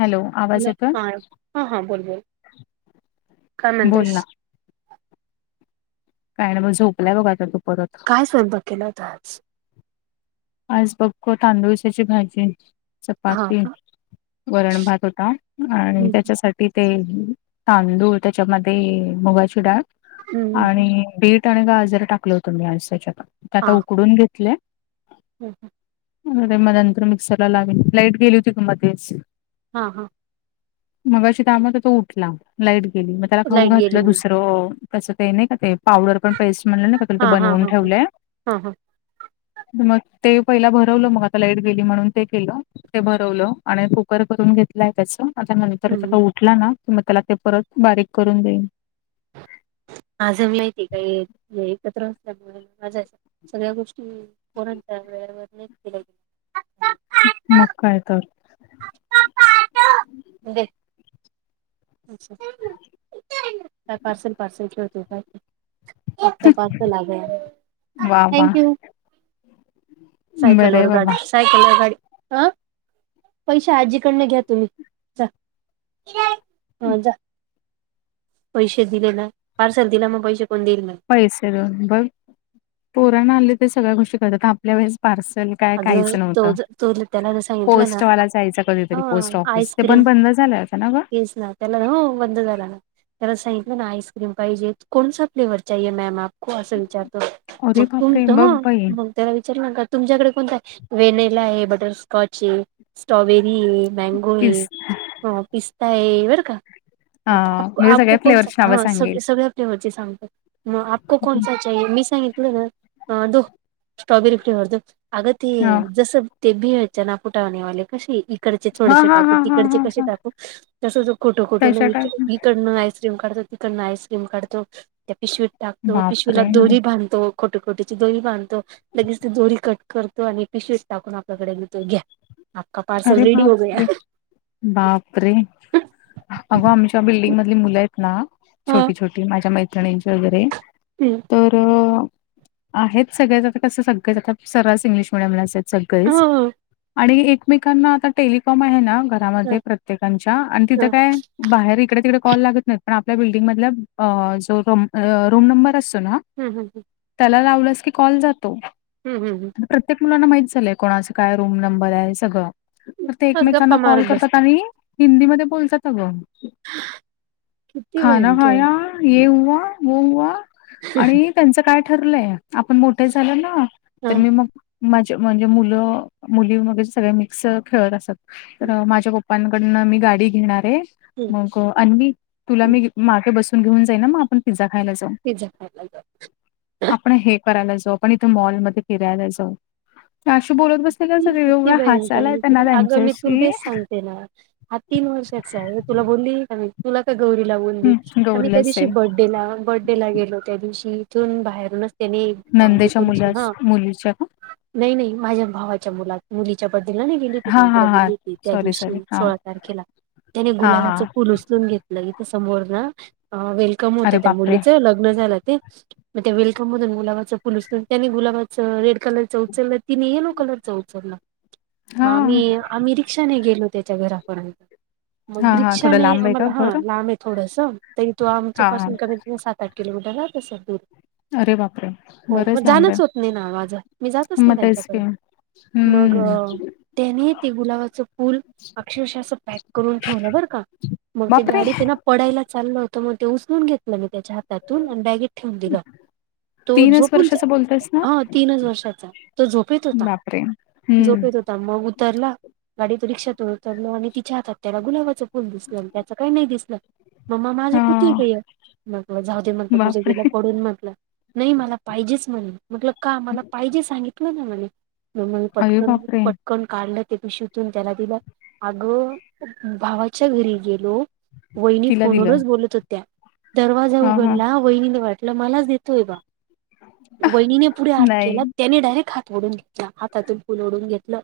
Hello आवाज hello येतोय? हा हा हा बोल बोल काय बोल म्हणतेस ना. काय नाय बग झोपलीया बघा आता तू परत काय स्वयंपाक केला होता आज? आज बखो तांदुळश्याची भाजी हा चपााती का वरण भात होता आणि हम्म त्याच्यासाठी ते तांदूळ त्याच्यामध्ये मुगाची डाळ हम्म हम्म आणि बीट बी आणि गाजर टाकलं होतं मी आज त्याच्यात ते आता हा उकडून घेतलय. [inaudible] आणि मग नंतर मिक्सरला लावीण लाईट गेली होती ग मध्येच. हा हां! मगाशी त्यामुळं तर तो उठला लाईट गेली मग त्याला खाऊ लाईट गेली घातलं म्हणून दुसरं तसं काही नाही का ते पावडर पण पेस्ट म्हणलं नाय का तुला हा हा बनवून हा ह ठेवलंय. हा हा मग ते पहिला भरवलं मग आता लाईट गेली म्हणून ते केलं. ते भरवलं आणि कुकर करून घेतलंय त्याचं. आता नंतर तो हम्म आता उठला ना तर मग त्याला ते परत बारीक करून देईन. आजम लय की काही एकत्र असल्यामुळे सगळ्या गोष्टी अश्या पोरांच्या वेळेवर नायत केल्या गेल्या मग काय तर! दे अच्छा काय पार्सल पार्सल खेळतो काय? आपका पार्सल आ गया वा वा थँक यू. सयकल बरं आहे वर बाबा गाडी सयकल गाडी, आ? पैशे आजीकडन घ्या तुम्ही जा ह जा. पैशे दिले ना पार्सल दिला मग पैसे कोण देईल पैसे देऊन पण पोराण आले ते सगळ्या गोष्टी कळतात आपल्या वेळेस पार्सल काय काहीच अगं तो नव्हत तो त्याला जर सांगितलं ना पोस्टवाला जायच हा कधीतरी पोस्ट ऑफिस ते आईस्क्रीम पण बंद झालंय आता आता ना ग? तेच ना त्याला ना हो बंद झाला ना त्याला सांगितलं ना आईस्क्रीम पाहिजे कोणसा फ्लेवर चाहीये मॅम आप को असं विचारतो मग अरे तुम बापरे त बघ बाई. मग त्याला विचार ना का तुमच्याकडे कोणता व्हनिला आहे बटरस्कॉच आहे स्ट्रॉबेरी आहे मँगो आहे. पीस हो पिस्ता आहे बर का. अ हा आपको म्हणजे आपको सगळ्या कोणसा फ्लेवरची नावं हा सग सांगेल. सगळ्या फ्लेवर ची सांगतो आपको कोणसा चाहिये? मी सांगितलं ना दो स्ट्रॉबेरी फ्लेवर तर तो अग ते हा जसं ते भेळच ना फुटाने वाले कशे इ इडचे हा थोडेसे हा टाकू हा हा तिकडचे हा कसे हा. टाकू तस तो खोट खोट त्याच्या नाही टाईप इकड आईस्क्रीम काढतो तिकडनं आईस्क्रीम काढतो त्या पिशवीत टकतो पिशवीला बापरे दोरी बांधतो. खोट खोटीची दोरी बांधतो लगेच ते दोरी कट करतो आणि पिशवी टाकून आपल्याकडे घेतो घ्या. आपका पार्सल अरे रेडी हो गया. बापरे! बापरे अगं आमच्या बिल्डिंग मधली मुलं आहेत ना हा छोटी छोटी माझ्या मैत्रिणींची वगैरे हम्म! तर आहेत सगळेच आता कसं सगळेच आता सर्रास इंग्लिश मिडियमलाचं येत. सगळेच हो आणि एकमेकांना आता टेलिकॉम आहे ना ह घरामध्ये प्रत्येकांच्या आणि तिथं ह काय बाहेर इकड तिकड कॉल लागत नाहीत. पण आपल्या बिल्डिंग मधला अ जो रूम रूम नंबर असतो ना हूं हूं हूं त्याला लावलंस की कॉल जातो. हूं हूं हूं प्रत्येक मुलांना माहित झालय कोणाचं काय रूम नंबर आहे सगळं हम्म तर ते बस गप्पा एकमेकांना कॉल मारत करतात बसतात आणि हिंदी मध्ये बोलतात अगं किती खाणा भयंकर खाया ये हुवा वो हुवा आणि त्यांचं काय ठरलंय आपण मोठे झालं ना हा तर मी मग माझ म्हणजे मुलं मुलीमध्ये सगळे मिक्स खेळत असतात तर माझ्या पप्पांकडनं मी गाडी घेणारे. हम्म मग आणि मी तुला हम्म. मी मागे बसून घेऊन जाईनं हं म आपण पिझ्झा खायला जाऊ. पिझ्झा खायला जाऊ. आपण हे करायला जाऊ आपण इथे मॉलमध्ये फिरायला जाऊ अशी बोलत बसले का सगळे एवढा अग मी तु तेेच सांगते ना हा तीन वर्षाचाय तुला बोलली का मी तुला का गौरी ला बोलली हं, आम्ही गौरीला त्या दिवशी असेल बर्डेला बड्डेला गेलो त्या दिवशी इथून बाहेरूनच त्यानी गाडी नंदेच्या करूस मुला ना मुलीच्या का हा नही नही माझ्या भावाच्या मुलात मुलीच्या बड्डेला नई. गेली होती की हा मी हा तुला हा बोलली होती त्या सॉरी सॉरी दिवशी हा सोळा तारखेला त्याने हा हा गुलाबाच फुल उचलून घेत म्हटलं इथ समोर ना वेलकम होत अरे त्या बापरे! मुलीच लग्न झालं ते मग त्या वेल्कम मधून गुलाबाचं फुल उचलून त्यानी गुलाबाच रेड कलरच उचललं तिनि यलो कलरच उचलला म आम्ही हां, आम्ही रिक्षाने गेलो त्याच्या घरापर्यंत मग हां, हां. थोडं रिक्षाने लांब आहे का आम्हाला हा घर? लांब ये थोडस त इथून आमच्या हां. हां. पाासून कमीत कमी सात आठ किलोमीटर राहत असलं दूर अरे बापरे! हो म बरंच लांब आहे. जाणच होत नाही ना माझं मी जातच नाही मग तेच की. त्यांच्याकड मग हं. त्याने ते गुलाबाचं फूल अक्षरशा असं पॅक करून ठेवलं बरं का म ते बापरे! गाडी ये ना पडायला चाललं होत म ते उचलून घेतलं मी त्याच्या हात तातून अनं बॅगेत ठेवून दिलं. तो झोपून जाय वर्षाचं बोलतेस ना? हा तीनच वर्षाचा तो झोपेत होता बापरे! हं. झोपेत होत म उतरला गाडी तुन रिक्षातून उतरल आणि तिच्या हातात त्याला गुलाबाच फु फुल दिसलं आणि त्याचं काय नाही दिसलं. मम्मा माझं कुठेय हां. गं हे मग जाऊ दे म्हंटल तुझं गेलं बापरे! पडून म्हंटल. नही मला पाहिजेच म्हणे म्हटलं का मला पाहिजे सांगितलं ना म्हणे म मंग अरे पटकन बापरे! पट कण काढलं ते पिशवीतून त्याला दिलं अग भावाच्या घरी गेलो. वहिनी तिला दिलं. फोनवरच बोलत होत्या, दरवाजा हां, हां. उघडला वहिणीने वाटलं मलाच देतोय बा वहिनीने पुढे हात नाही केला त्यानी डायरेक्ट हात ओढून घेतला हातातून फूल ओढून घेतलं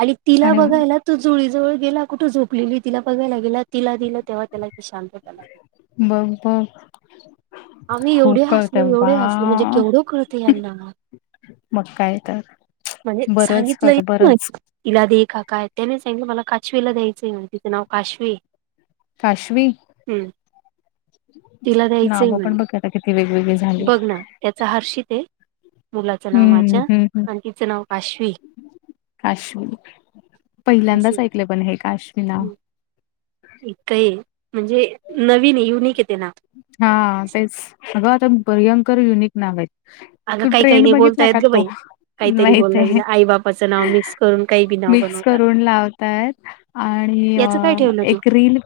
आणि तिला बघायला तू झोळीजवळ गेला कुठं झोपलेली तिला बघायला गेला तिला दिलं तेव्हा त्याला ती शांतता लागली. मंग बघ आम्ही एवढे खूप हासलो कळतंय एवढे हासलो म्हणजे वाह! केवढं कळतंय यांना म मग काय तर. म्हणजे बरंच सांगितलंय कळतं नाय बरंच. हिला दे का काय त्याने सांगितलं मला काशवीला द्यायचं य म्हणे तिचं नाव काशवीये. काशवी हम्म तिला द्यायचंय नाव म्हणे. पण बघ आता किती वेगवेगळी झा बघ ना त्याचं हर्षित आहे मुलाचं नाव हं, माझ्या हं, हं. आणि तिचं नाव काशवी काशवी. पहिल्यांदाच असे ऐकलं पण हे काशवी नाव एक काय म्हणजे नवीन युनिक आहे ते नाव हा तेच अगं आता भयंकर युनिक नाव आहेत. अगं तू काही काही ट्रेंड नाही बोलता बघितला येत का ग तो बाई. काहीतरी माहित बोलला आहे गेला आई बापाचं नाव मिक्स करून काही बी नाव मिक्स बनवतात करून लावतायत आणि याचं काय ठेवलं तू एक रील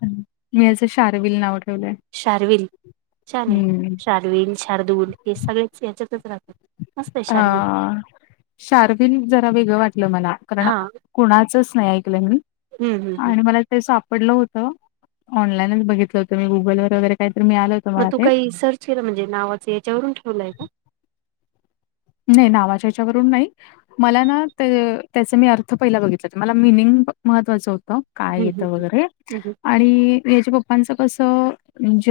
मी याचं शार्विल नाव ठेवलंय. शार्विल छान आहे, हं. शार्विल शार्दूूल हे सगळेच याच्यातच राहतात मस्त आहे अ शार्विल शार्विल जरा वेगळं वाटलं मला कारण हा कुणाचच नाही ऐकलं मी हम्म हम्म हम्म आणि मला ते सापडलं होत ऑनलाईनच बघितलं होतं मी गुगल व वगैरे काही तर मिळालं होतं मग मला तू ते. काही सर्च केलं म्हणजे नावाचं याच्यावरून ठेवलंय का? नाही नावाच्या याच्यावरून नाही. मला ना त्याचा मी अर्थ पहिला बघितला हो मला मिनिंग महत्वाचं होतं. काय हम्म येतं वगैरे हम्म आणि याच्या पप्पांचं कसं ज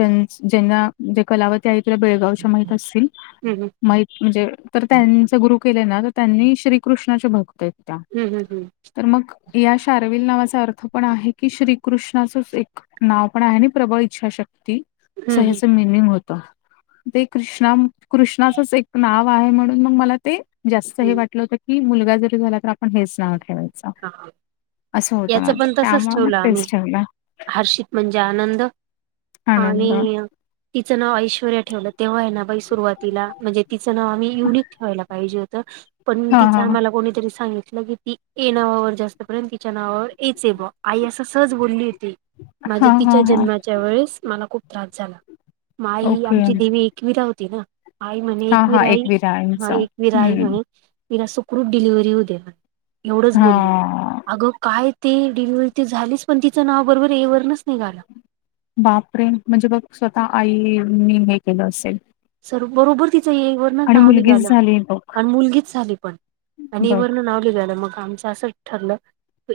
ज्यांना म्हणजे कलावती आहे तुला बेळगावच्या माहीत असतील हम्म माहीत म्हणजे तर त्यांचे गुरु केले ना तर त्यांनी श्रीकृष्णाच्या भक्त आहेत त्या हम् हम् हम् तर मग या शर्विल नावाचा अर्थ पण आहे की श्रीकृष्णाचच एक नाव पण आहे ना प्रबळ इच्छाशक्ती असं हम्म हम्म ह्याच मिनिंग होत ते कृष्णा कृष्णाचंच एक नाव आहे म्हणून मग मला ते जास्त हे हम्म. वाटलं होत की मुलगा जरी झाला तर आपण हेच नाव ठेवायच. हा, हा. असं होतं याचं माझं पण तसच त्यामळे मग ठेवलं आम्ही तेच ठेवलं. हर्षित म्हणजे आनंद आनंद आणि तिचं नाव ऐश्वरया ठेवलं तेव्हा आहे ना बाई सुरुवातीला म्हणजे तिचं नाव आम्ही युनिक ठेवायला पाहिजे होत पण हा तिच हा आम्हाला कोणीतरी सांगितलं की ती ए नावावर जास्त प्रेम तिच्या नावावर एच आहे मग आई असं सहज बोलली होती. हा माझ्या हा तिच्या हा जन्माच्या वेळेस मला खूप त्रास झाला माई ओके आमची देवी एकवीरा होती ना आई म्हणे हा हा एकवीरई हा एकविरायांचं एकवीरा आई हम्म म्हणे तिला सुखरूप डिलिव्हरी होऊ दे्या एवढंच बोलली हा अगं काय ते डिलिव्हरी ते झालीच पण तिचं नाव बरोबर ए वरुनच निघालं. बापरे म्हणजे बघ स्वतः आईनी हे केलं असेल सर बरोबर तिचं ए वर आणि नाव मुलगीच निघालं झाली बघ आणि मुलगीच झाली पण आणि ए बघ वरण नाव निघालं मग आमच असं ठरलं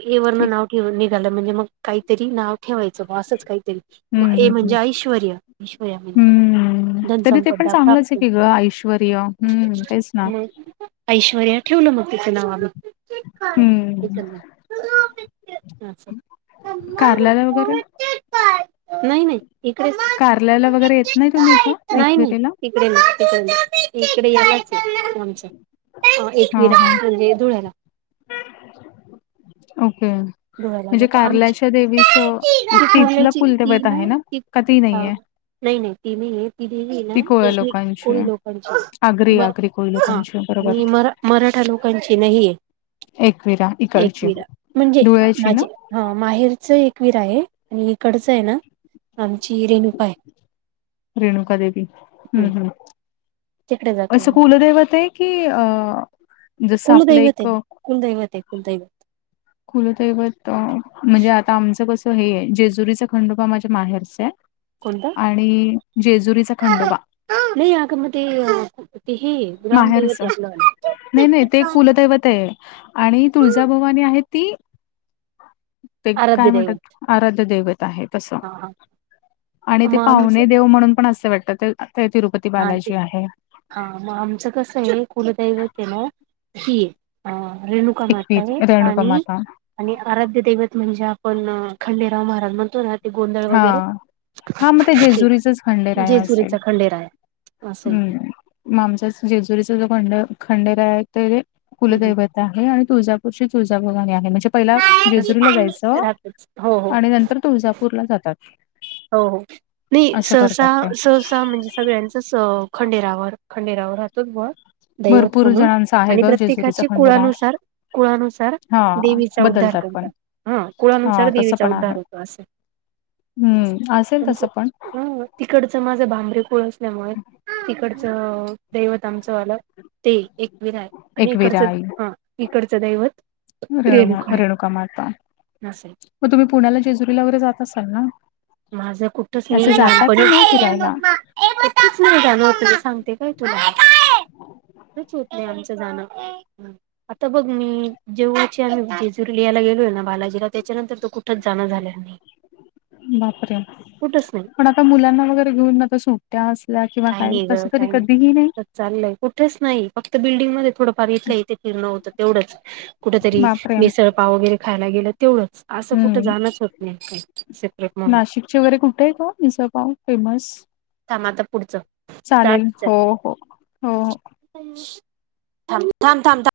ए वरन नाव ठेव निघालं म्हणजे मग काहीतरी नाव ठेवायचं मग असंच काहीतरी हम्म हम्म म्हणजे ऐश्वरय ऐश्वरय म्हणजे हम्म तरी धनसप ते पण चांगलंच आहे की ग ऐश्वरय हम् तेच ना ऐश्वर्या ठेवलं मग तिच नाव आम्ही हम्म एक च कारल्याला वगैरे नाही नाही इकडे कारल्याला वगैरे येत नाही तुम्ही इथं नाही नाही एकविरेला? तिकडे तडे इकडे यालाच आमच्या हा एकवीरा हा म्हणजे धुळ्याला ओके धुळ्याला म्हणजे जातो आमची कार्लाच्या देवीच ती तिथलं कुर्ल्याची कुलदेवत आहे ना का ती नाहीये नाहीय नाही ती नाही देवी आहे ती कोळ्या ना लोकांची आहे. कुललोकांची आहे आगरी आगरी को लकां बरोबर मी मराठा लोकांची नाही एकविरा इकडची एकविरा म्हणजे डुळ्याची ना माझे हा माहेरच एकवीर आहे आणि इकडचं आहे ना आमची रेणुका आहे रेणुका देवी हम्म हम्. तिकडे जातो असं आम्ही कुलदेवते आहे की अ जसं आपलं कुलदैवते एक कुलदैवते कुलदैवते. खुलतैवत म्हणजे आता आमचं कसं हेय जेजुरीचा खंडोबा माझ्या माहेरचा आहे. कोणता आणि जेजुरीचा खंडोबा नाही आगम ते क ति माहेरच नाही नाही ते कुलदैवत आहे. आणि तुळजाभवानी आहे ती. ते काय आराध्य दैवत म्हणतात आराध्य देैवत. तस हा हा आणि ते मग आमचं पाहणे देव म्हणून पण असे वाटत तिरुपती हा ते बालाजी आहे हा मग आमचं कसं आहे कुलदैवत आहे ना ही. ह रेणुका माताय एकवीर रेणुका आणि माता आणि आराध्य दैवत म्हणजे आपण खंडेराव महाराज म्हणतो ना. ते गोंधळ हा वगैरे हा मग ते जेजुरीचाच खंडेराया असेल. जेजुरीचा खंडेराय असं आहे ते. हम्म मग आमचा जेजुरीचा जो खंड खंडेर आहे. कुलदैवता आहे आणि तुळजापूरची तुळजाभगाणी आहे म्हणजे पहिला जेजुरीला जायचं राहतच हो हो आणि नंतर तुळजापूरला जातात. हो हो नाही असं सहसा करतात ते सहसा म्हणजे सगळ्यांचच खंडेरावर खंडेरावर हातोच ब दैवत भरपूर म्हणून जणांचं आहे आणि ग जेजुरीचा प्रत्येकाचे खंडोबा कुळानुसार कुळानुसार हां, देवीचा उद्धार बदलतात पण. करतात हा कुळानुसार हां, तसं देवीचा पण आहे. उद्धार होतो असे हं, असेल आमचे तसं पण. हां. तिकडचं माझं भांबरे कुळ असल्यामुळे तिकडचं. दैवत आमचं आलं ते एकविर आहे आणि एकविरा इकडचं हा इकडचं दैवत रेणु रेणुका मात्ता असं मग तुम्ही पुण्याला जेजुरीला वगैरे जात असाल ना. माझं कुठच नाही असं जाता लहानपणी की नाही फिरायला? च नाही त्या म तला सांगते काय तुला च होत नाही आमचं जाणं आता बघ मी जेव्हाची आम्ही जेजूरी लिहाला गेलोय ना बालाजीला त्याच्यानंतर तो कुठंच जाणं झाल्या नाही. बापर कुठंच नाही पण आता मुलांना वगैरे घेऊन आता सुट्ट्या असल्या किंवा काय तस तरी कधीही नाही चालय कुठेच नाही फक्त बल्डिंग म थडंफारथलंय इथे फिरणं होतं. तेवढंच कुठ तरी बापरे! मिसळपाव वगैरे खायला गेलं. तेवढंच असं कुठं हं. जाणंच होत नाही काही सेपरेट म्हणून नाशिकचे वरे कुठे आहे का निझं पाव फेमस. थांमाता पुढचं. चालेल हो हो हो हो. थांब थांब.